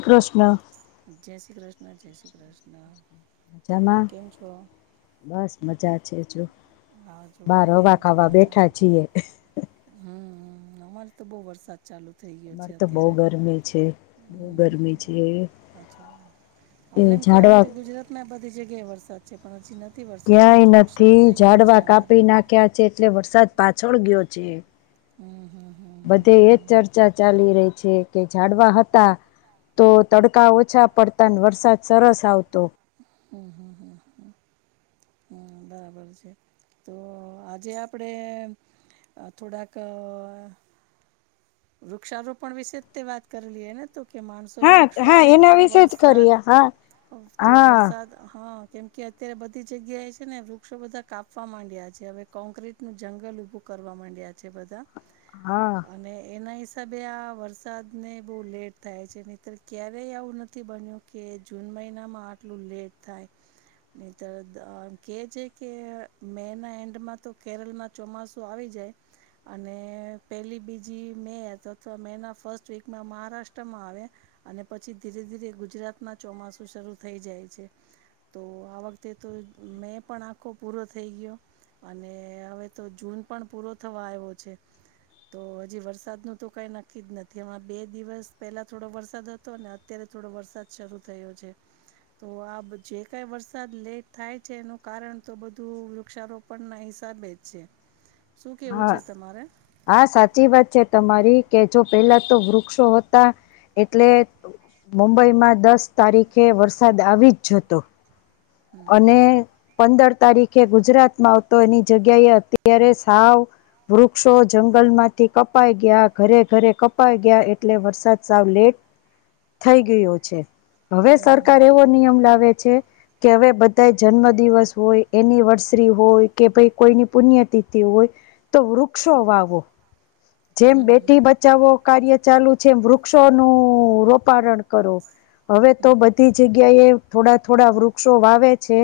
એકષ જય શ્રી કૃષ્ણ જય શ્રી કૃષ્ણ મજામાં કેમ છો બસ મજા છે જો. આ જોવો બાર અમેય હવા એકદમ ખાવા બેઠા મજામાં. છીએ અમારે તો બહુ વરસા અમારે તો બહુ ગરમી છે બહુ ગરમી છે એ અચ્છા અમને એમ કેવા ઝાડવા વખતે ગુજરાત માં બધી જગ્યાએ વરસાદ છે પણ હજી નથી વરસાદ અહીંયા ક્યાંય થોડોક શરૂ નથી થઈ ગયો છે ઝાડવા અમારે કાપી નાખ્યા છે એટલે વરસાદ પાછળ ગયો છે હમ હમ બધે એજ ચર્ચા ચાલી રહી છે કે ઝડવા હતા તો તડકા ઓછા પડતા વરસાદ સરસ આવતો [unintelligible] હમ બરાબર છે તો આજે આપડે થોડાક વૃક્ષારોપણ વિશે તે વાત કરીલીએ ને તો કે માણસો હા વૃક્ષ હા આવે એના તો વિશે જ કરીએ વરસાદ હા તો હા વરસાદ હા કેમ કે અત્યારે બધી જગ્યા એ છે ને વૃક્ષો બધા કાપવા માંડ્યા છે હવે કોક્રીટ નું જંગલ ઉભું કર કરવા માંડ્યા છે બધા હા અને એના હિસાબે આ વરસાદ ને બહુ લેટ થાય છે તર ક્યારેય આવું નથી બન્યું કે જૂન મહિનામાં આટલું લેટ થાય તર કે છે કે મે ના એન્ડમાં તો કેરળમાં ચોમાસું આવી અને પેલી બીજ જી મે અથવા મે ના ફર્સ્ટ વીકમાં મહારાષ્ટ્રમાં આવે અને પછી ધીરે ધીરે ગુજરાત ગુજરાત ના ચોમાસુ શરૂ થઈ જાય છે તો આ વખતે તો મેં પણ આખો પૂરો થઈ ગયો અને હવે તો જૂન પણ પૂરો થવા આવ્યો છે તો જે વરસાદનું તો કાંઈ નક્કી જ નથી આમાં બે દિવસ પહેલા થોડો વરસાદ હતો ને અત્યારે થોડો વરસાદ શરૂ થયો છે તો આ જે કઈ વરસાદ લેટ થાય છે એનું કારણ તો બધું વૃક્ષારોપણ ના સા બેજ છે શું કેવું હા છે તમારે હા સાચી વાત છે તમારી કે જો પેલા તો વૃક્ષો હતા એટલે મુંબઈમાં દસ તારીખે વરસાદ આવી જતો હમ અને પંદર તારીખે ગુજરાતમાં આવતો એની જગ્યાએ અત્યારે સાવ વૃક્ષો જંગલ માંથી કપાઈ ગયા ઘરે ઘરે કપાઈ ગયા એટલે વરસાદ સાવ લેટ [inaudible] થઈ ગયો છે, હવે સરકાર હમ એવો નિયમ લાવે છે. કે હવે બધા જન્મદિવસ હોય એનિવર્સરી હોય કે ભાઈ કોઈની પુણ્યતિથિ હોય તો વૃક્ષો વાવો, હમ જેમ બેટી હમ બચાવો કાર્ય ચાલુ છે, વૃક્ષોનું રોપારણ કરો હવે તો બધી જગ્યાએ થોડા થોડા વૃક્ષો વાવે છે.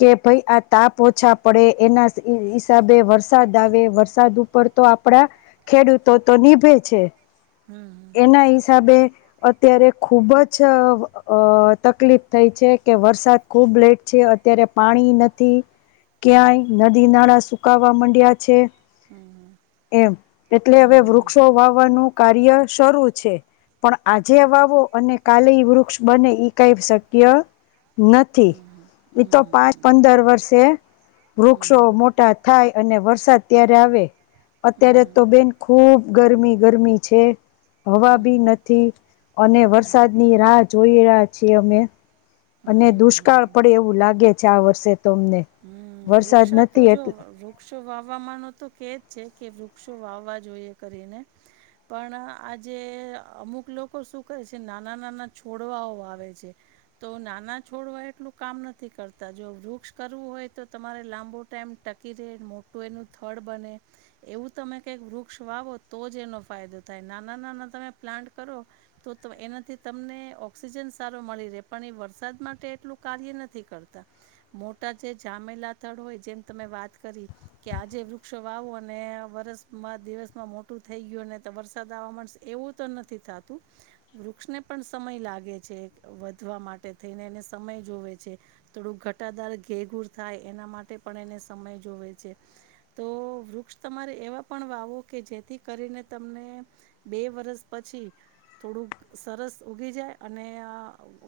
કે ભાઈ આ તાપ ઓછા પડે એના ઇ હિસાબે વરસાદ આવે વરસાદ ઉપર તો આપડા ખેડૂતો તો નિભે છે, હમ એના હિસાબે અત્યારે ખુબ જ અ તકલીફ થઈ છે. કે વરસાદ ખુબ લેટ છે, અત્યારે પાણી નથી હમ ક્યાંય નદી નાળા સુ કાવા માંડ્યા છે, હમ એમ એટલે હવે હમ વૃક્ષો વાવ ન કાર્ય શરૂ છે. પણ આજે વાવો અને કાલેય વૃક્ષ બને ઈ કઈ શક્ય હમ હમ નથી તો હમ પાંચ હમ પંદર વર્ષે વૃક્ષો હમ મોટા થાય અને વરસાદ ત્યારે આવે હમ હમ હમ હમ હમ હમ અત્યારે તો બેન ખૂબ ગરમી ગરમી છે. હવા બી હમ નથી અને હમ વરસાદની રાહ જોઈ રહ્યા છીએ અમે અને હમ હમ દુષ્કાળ હમ પડે એવું લાગે છે, આ વર્ષે તો અમને હમ વરસાદ વૃક્ષા તો નથી જો એટ વૃક્ષો વાવામાનો તો કેજ છે. કે વૃક્ષો વાવવા જોઈએ કરીને. પણ આજે અમુક લોકો શું કરે છે, નાના નાના છોડવાઓ આવે છે. તો નાના છોડવા એટલું કામ નથી કરતા જો વૃક્ષ કરવું હોય તો તમારે લાંબો ટાઈમ ટકી રહે મોટું એનું થડ બને એવું તમે કઈક વૃક્ષ વાવો તો જ એનો ફાયદો થાય નાના નાના તમે પ્લાન્ટ કરો તો એનાથી તમને ઓક્સિ જન સારો મળી રે પણ એ વરસાદ માટે એટલું કાર્ય નથી કરતા મોટા જે ઝા મહિના ત્રણ હોય જેમ તમે વાત કરી કે આજે વૃક્ષો વાવો અને વરસમાં દિવસમાં મોટું થઈ ગયું ને તો વરસાદ આવામા એવું તો નથી થતું વૃક્ષને પણ સમય લાગે વધવા માટે થઈને એ સમય જોવે છે, થોડું ઘટાદાર ઘેઘુર થાય એના માટે પણ એને સમય જોવે છે, તો વૃક્ષ તમારે એવા પણ વાવો કે કે જેથી કરીને તમને બે વર્ષ પછી થોડું સરસ ઉગી જાય અને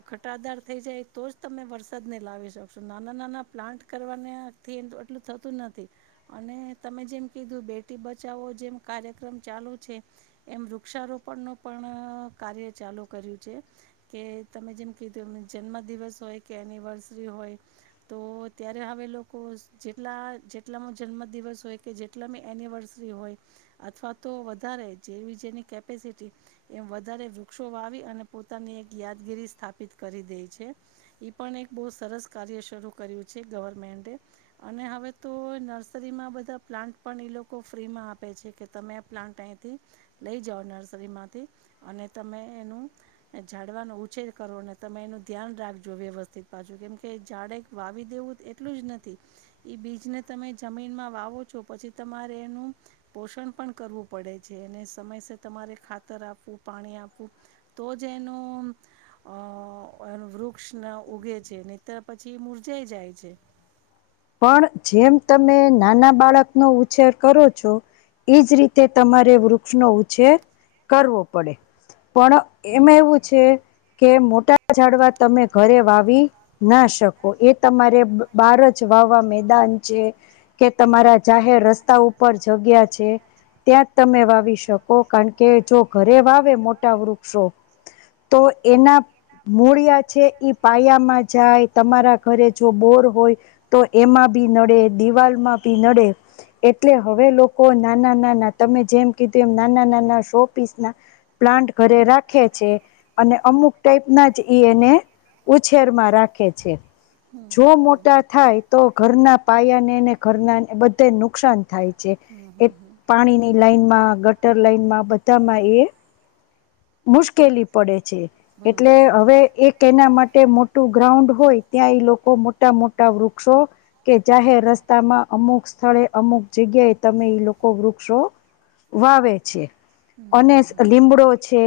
ઘટાદાર થઈ જાય તો જ તમે વરસાદ નહી લાવી શકશો નાના નાના પ્લાન્ટ કરવાના થ એ એટલું થતું નથી અને તમે જેમ કીધું બેટી બચાવો જેમ કાર્યક્રમ ચાલુ છે, એમ વૃક્ષારોપણ નું પણ કાર્ય ચાલુ કર્યું છે. કે તમે જેમ કીધું જન્મ દિવસ હોય કે એનિવર્સરી હોય તો ત્યારે હવે લોકો જેટલા જેટલામાં જન્મદિવસ હોય કે જેટલા મે એનિવર્સરી અથવા તો વધારે જેવી જેની કેપેસીટી એમ વધારે વૃક્ષો વાવી અને પોતાની એક યાદગીરી સ્થાપિત કરી દે છે, પણ એક બહુ સરસ કાર્ય શરૂ કર્યું છે, ગવર્મેન્ટે અને હવે તો નર્સરીમાં બધા પ્લાન્ટ પણ એ લોકો ફ્રીમાં આપે છે, કે તમે આ પ્લાન્ટ અહીંથી લઈ જાઓ નર્સરીમાંથી અને તમે એનું ઝડવાનો ઉછેર કરો ને તમે એનું ધ્યાન રાખજો વ્યવસ્થિત પાજુ કેમ કે ઝાડે વાવી દેવું એટલું જ નથી એ બીજને તમે જમીનમાં વાવો છો પછી તમારે એનું પોષણ પણ કરવું પડે છે, અનેને સમયસ તમારે ખાતર આપવું, પાણી આપવું, તો જ એનું અ વૃક્ષ ઉગે છે, નિત પછી કે મુર્જાઈ જાય છે. પણ જેમ તમે નાના બાળકનો ઉછેર કરો છો એજ રીતે તમારે વૃક્ષ નો ઉછેર કરવો પડે પણ હમ એમાં એવું છે, કે મો ટા જાડવા તમે ઘરે વાવી ના શકો એ તમારે બાર છે, વાવા મેદાન છે, કે તમારા જાહેર રસ્તા ઉપર જગ્યા છે. ત્યાં જ તમે વાવી શકો કારણ કે જો ઘરે વાવે મોટા વૃક્ષો તો એના મૂળિયા છે, ઈ પાયામાં જાય તમારા ઘરે જો બોર હોય તો એમાં ભી નડે દિવાલમાં ભી નડે એટલે હવે લોકો નાના નાના તમે જેમ કીધું એમ નાના નાના શો પીસ ના પ્લાન્ટ ઘરે રા ખે છે, અને અમુક ટાઈપ ના જ ઈ એને ઉછેર માં રાખે છે. હમ જો હમ હમ મોટા થાય તો ઘરના પાયાને ને ઘરના બધે નુકસાન થાય છે, હમ હમ એક હમ પાણીની લાઈનમાં ગટર લાઈનમાં બધામાં એ હમ હમ મુશ્કેલી પડે છે, એટલે હમ હવે એક એના માટે મોટું ગ્રાઉન્ડ હોય ત્યાંય લોકો મોટા મોટા વૃક્ષો કે જાહેર રસ્તામાં અમુક સ્થળે અમુક જ જગ્યાએ તમે એ લોકો વૃક્ષો વાવે છે, અને હમ હમ લીમડો છે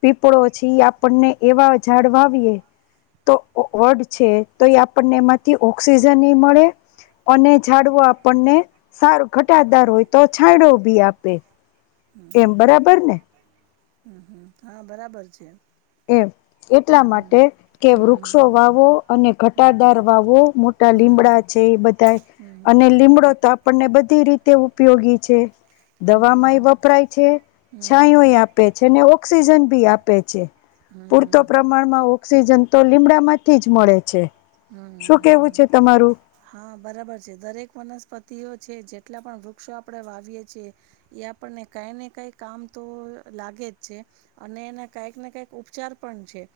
પીપળો છી આપણને એવા ઝાડ વાવીએ તો વડ છે, તો એ આપણને એમાંથી ઓક્સિજન ને મળે અને ઝાડવો આપણને સારું ઘટાદાર હોય તો છાંયડો બી આપે એમ બરાબર ને? હમ હમ હા બરાબર છે. એમ. એટલા હમ માટે કે વૃક્ષો હમ વાવો અને ઘટાદાર વાવો મોટા હમ હમ હમ લીમડા છે, એ બધા હમ અને હમ લીમડો તો આપણને બધી રી તે ઉપયોગી છે, દવામાં એ વપરાય છે, હમ હમ છાયો એ આપે છે, ને ઓ ઓક્સિજન ભી આપે છે, હમ પૂરતો હમ પ્રમાણમાં ઓક્સિજન તો લીમડામાંથી જ મળે છે, હમ શું કેવું હમ છે, હમ તમારું? હા બરાબર છે, દરેક વનસ્પતિઓ છે, જેટલા પણ વૃક્ષો આપણે વાવીએ છીએ એ આપણને ક કઈ ને કઈ કામ તો લાગે જ છે, અને એના કઈક ને કઈક ઉપચાર પણ છે.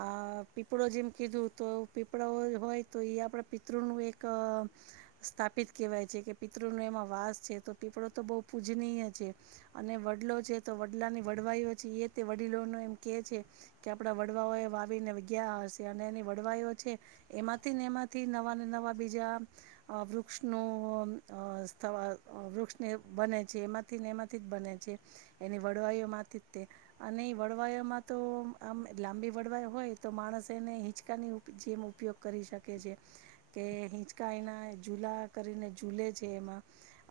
આ પીપળો જેમ કીધું તો પીપળા હોય હોય તો એ આપડે પિતૃ નું એક સ્થાપિત કેહેવાય છે, કે પિતૃને એ મા વાસ છે, તો પીપળો તો બો પૂજનીય છે, અને વડલો છે, તો વડલા ની વડવાઈઓછી એ તે વડીલોનો એમ કે છે, કે આપડા વડવાઓ એ વાવીને ગયા હશે અને એની વડવાઈઓ છે, એમાંથી ને એમાંથી નવાને નવા બીજા અ વૃક્ષનો અ તાવા વૃક્ષને બને છે, એમાંથી ને એમાંથી જ બને છે, એની વળવાઈઓમાંથી જ તે અને એ વળવાયોમાં તો આમ લાંબી વળવાયો હોય તો માણસ એને હિંચકાની જેમ ઉપયોગ કરી શકે છે, કે હિંચકા એના ઝૂલા કરીને ઝૂલે છે.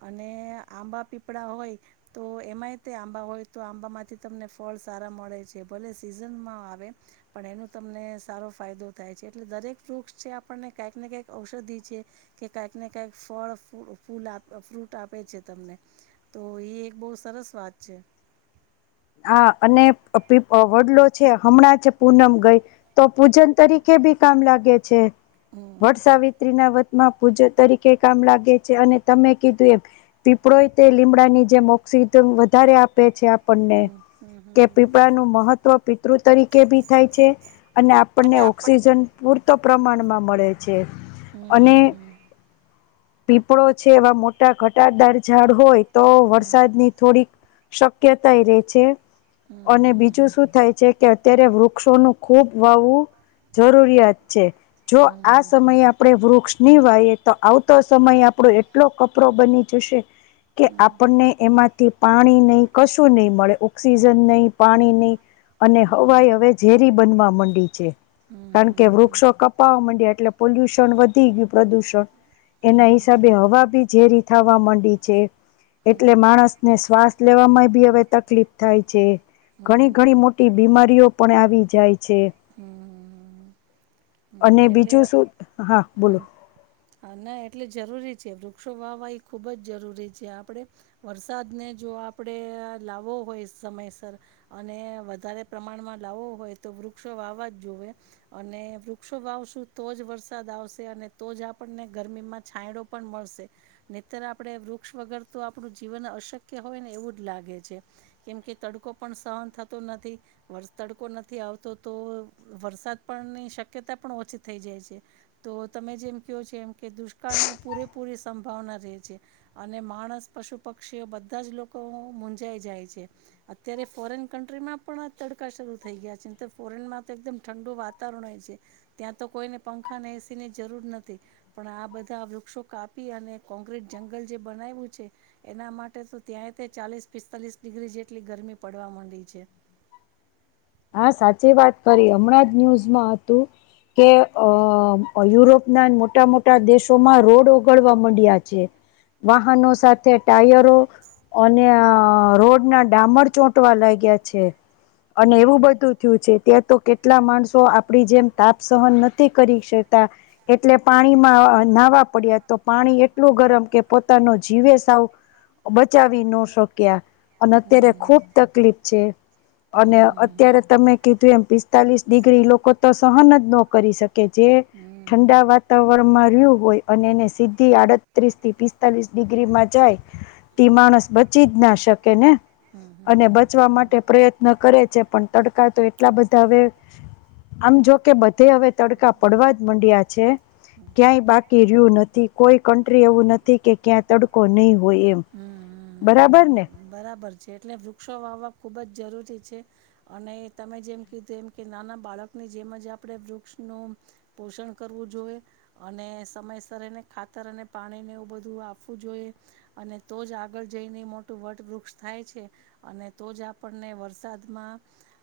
અને આંબા પીપળા હોય તો એમાંય તે આંબા હોય તો આંબા માંથી ત ને ફળ સારા મળે છે, ભલે સીઝનમાં આવે પણ એનો તમને સારો ફાયદો થાય છે, એટલે દરેક વૃક્ષ છે, આપણને કાઈકને કાઈક ઔષધિ છે, કે કાઈક ને કાઈક ફળ ફૂલ આ ફ્રૂટ આપે છે, તમને તો એ એક બો સરસ વાત છે. [inaudible] હા અને અ પી વડલો છે, હમણાં જ પૂનમ ગઈ તો પૂજન તરીકે ભી કામ લાગે છે, હમ વડ સાાવિત્રી ના વ માં પૂજ તરીકે કામ લાગે છે, અને તમે કીધું એમ પીપળોય તે લીમડાની જે ઓ [unintelligible] વધારે આપે છે. આપને હમ કે હમ પીપળા નું મહત્વ પિતૃ તરીકે ભી થાય છે. અને આપણને ઓક્સિજન પૂરતો પ્રમાણમાં મળે છે અને હમ પીપળો છે, એવા મોટા ઘટાદાર ઝાડ હોય તો વરસાદની થોડીક શક્યતાય રે છે, અને બીજું શું થાય છે કે અત્યારે વૃક્ષોનું ખૂબ વાવવું જરૂરિયાત છે. જો આ હમ સમયે આપડે વૃક્ષ નિવાઈ એ તો આવતો સમય આપડો એટલો કપરો બની જશે કે હમ આપણને એમાંથી પાણી નઈ કશું ની મળે. ઓક્સિજન નઈ, પાણી નઈ અને હવાઈ હવે ઝેરી બનવા મંડી છે. હમ હમ હમ હમ કારણ કે વૃક્ષો કપાવા મંડ્યા એટલે પોલ્યુશન વધી ગયું પ્રદુષણ હમ હમ એના હમ હિસાબે હવા ભી ઝેરી થવા મંડી છે. એટલે માણસને શ્વાસ લેવામાય ભી હવે તકલીફ થાય છે. ઘણી હમ હમ ઘણી મોટી બીમારીઓ પણ આવી જાય છે. હમ હમ અને હમ એટલે બીજું શું. હા, બોલો. હમ હા ના [unintelligible] છે. વૃક્ષો વાવા ખુબ જ જરૂરી છે. આ આપડે વરસાદને જો આપડે લાવો હોય સમયસર અને વધારે પ્રમાણમાં લાવો હોય તો વૃક્ષો વાવા જ જુવે અને વૃક્ષો વાવશુ તો જ વરસાદ દાવશે અને તો જ આપડને ગરમીમાં છાયડો પણ મળશે. નઈતર આપડે વૃક્ષ વગર તો આપડુ જીવન અશક્ય હોય ને એવું જ લાગે છે. કેમ કે તડકો પણ સહન થતો નથી વર્ષ તડકો નથી આવતો તો વરસાદ પણ ની શક્યતા પણ ઓછી થઈ જાય છે. તો તમે જેમ કયો છો એમ કે દુષ્કાળની પૂરેપૂરી સંભાવના રહે છે, અને માણસ પશુ-પક્ષીઓ બધા જ લોકો મુંજાઈ જાય છે. અત્યારે ફોરેન કન્ટ્રીમાં પણ [unintelligible] થઈ ગયા છે, ફોરેનમાં તો એકમ ઠંડુ વાતાવરણ હોય છે, ત્યાં તો કોઈને પંખા ને એ સી ની જરૂર નથી પણ આ બધા વૃક્ષો કાપી અને કોંક્રીટ જંગલ જે બનાવ્યું છે. એના માટે તો ત્યાં તે ચાલીસ-પિસ્તાલીસ ડિગ્રી જેટલી ગરમી પડવા મંડી છે. [inaudible] હા, સાચી વાત કરી. હમણાં જ ન્યુઝમાં હતું કે અ યુરોપના મોટા-મોટા દેશોમાં રોડ ઓગળવા મંડ્યા છે. વાહનો સાથે ટાયરો અને અ રોડના ડામર ચોંટવા લાગ્યા છે. હમ. [unintelligible] ત્યાં તો કેટલા માણસો આપડી જેમ તાપ સહન નથી કરી શકતા એટલે પાણીમાં અ નાહવા પડ્યા, તો પાણી એટલું ગરમ કે પોતાનો જીવય સાવ બચાવી ન શક્યા. અન હમ અત્યારે હમ ખુબ હમ હમ હમ તકલીફ છે. અને અત્યારે તમે કીધું એમ પિસ્તાલીસ ડિગ્રી લોકો તો સહન જ ન કરી શકે. જે હમ ઠંડા વાતાવરણમાં રયુ હોય અને એને સીધી આડત્રીસ થી પિસ્તાલીસ ડિગ્રીમાં જાય તે માણસ બચી જ ના શકે ને. હમ હમ અને હમ બચવા હા માટે પ્રયત્ન કરે છે, પણ તડકા તો એટલા બધા હવે આમ જો કે બધે હવે તડકા પડવા જ મંડ્યા છે. ક્યાંય બાકી રહ્યું નથી, કોઈ કન્ટ્રી એવું નથી કે ક્યાં તડકો ની હોય એમ. બરાબરને. હમ બરાબર છે. એટલે વૃક્ષો વાવવા ખુબ જ જરૂરી છે, અને તમે જેમ કીધું એમ કે નાના બાળકની જેમ જ આપડે વૃક્ષનું પોષણ કરવું જોએ. અને સમયસર એને ખાતર અને પાણી ને એવુ બધું આપવું જોએ. અને તો જ આગળ જઈને મોટ ટુ વટ વૃક્ષ થાય છે, અને તો જ આપડને વરસાદમાં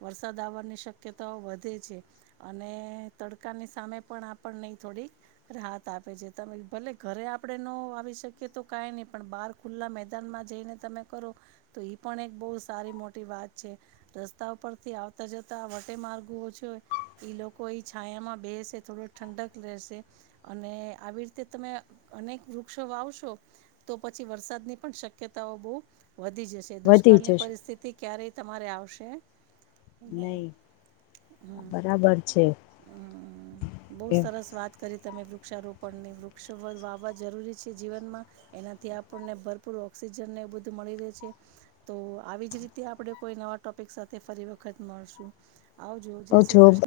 વરસાદ આવવાની શક કયતાઓ વધે છે. અને તડકાની સામે પણ આપડનેય થોડીક રાહત આપે આપે છે. તા મે ભલે ઘરે આપડે ન વાવી શકીએ તો કઈ ની. પણ બાર ખુલ્લા મેદાનમાં જઈને તમે કરો તો ઈ પણ એક બઉ સારી મોટી વાત છે. રસ્તાઓ પરથી આવતા જતા અટે મારગુઓ છ, ઈ લોકો ઈ છાયામાં બેસે થોડો ઠંડક રહેેશે અને ને આવી રીતે તમે અનેક વૃક્ષો વાવશો, તો પછી વરસાદની પણ શક્યતાઓ બઉ વધી જશે. વધી દુષ્કાળની જશે પરિસ્થિતિ ક્યારેય તમારે આવશે નહીં નઈ. બરાબર છે. હમ બહું એમ સરસ વાત કરી વૃક્ષારોપણની વૃક્ષ વાવવા જરૂરી છે જીવનમાં એનાથી આપણને ભરપૂર ઓક્સિજન મળી છે તો આવી જ રીતે આપડે કોઈ નવા ટોપિક સાથે ફરી વખત મળશે આવજો જય તો શ્રી જો કૃષ્ણ.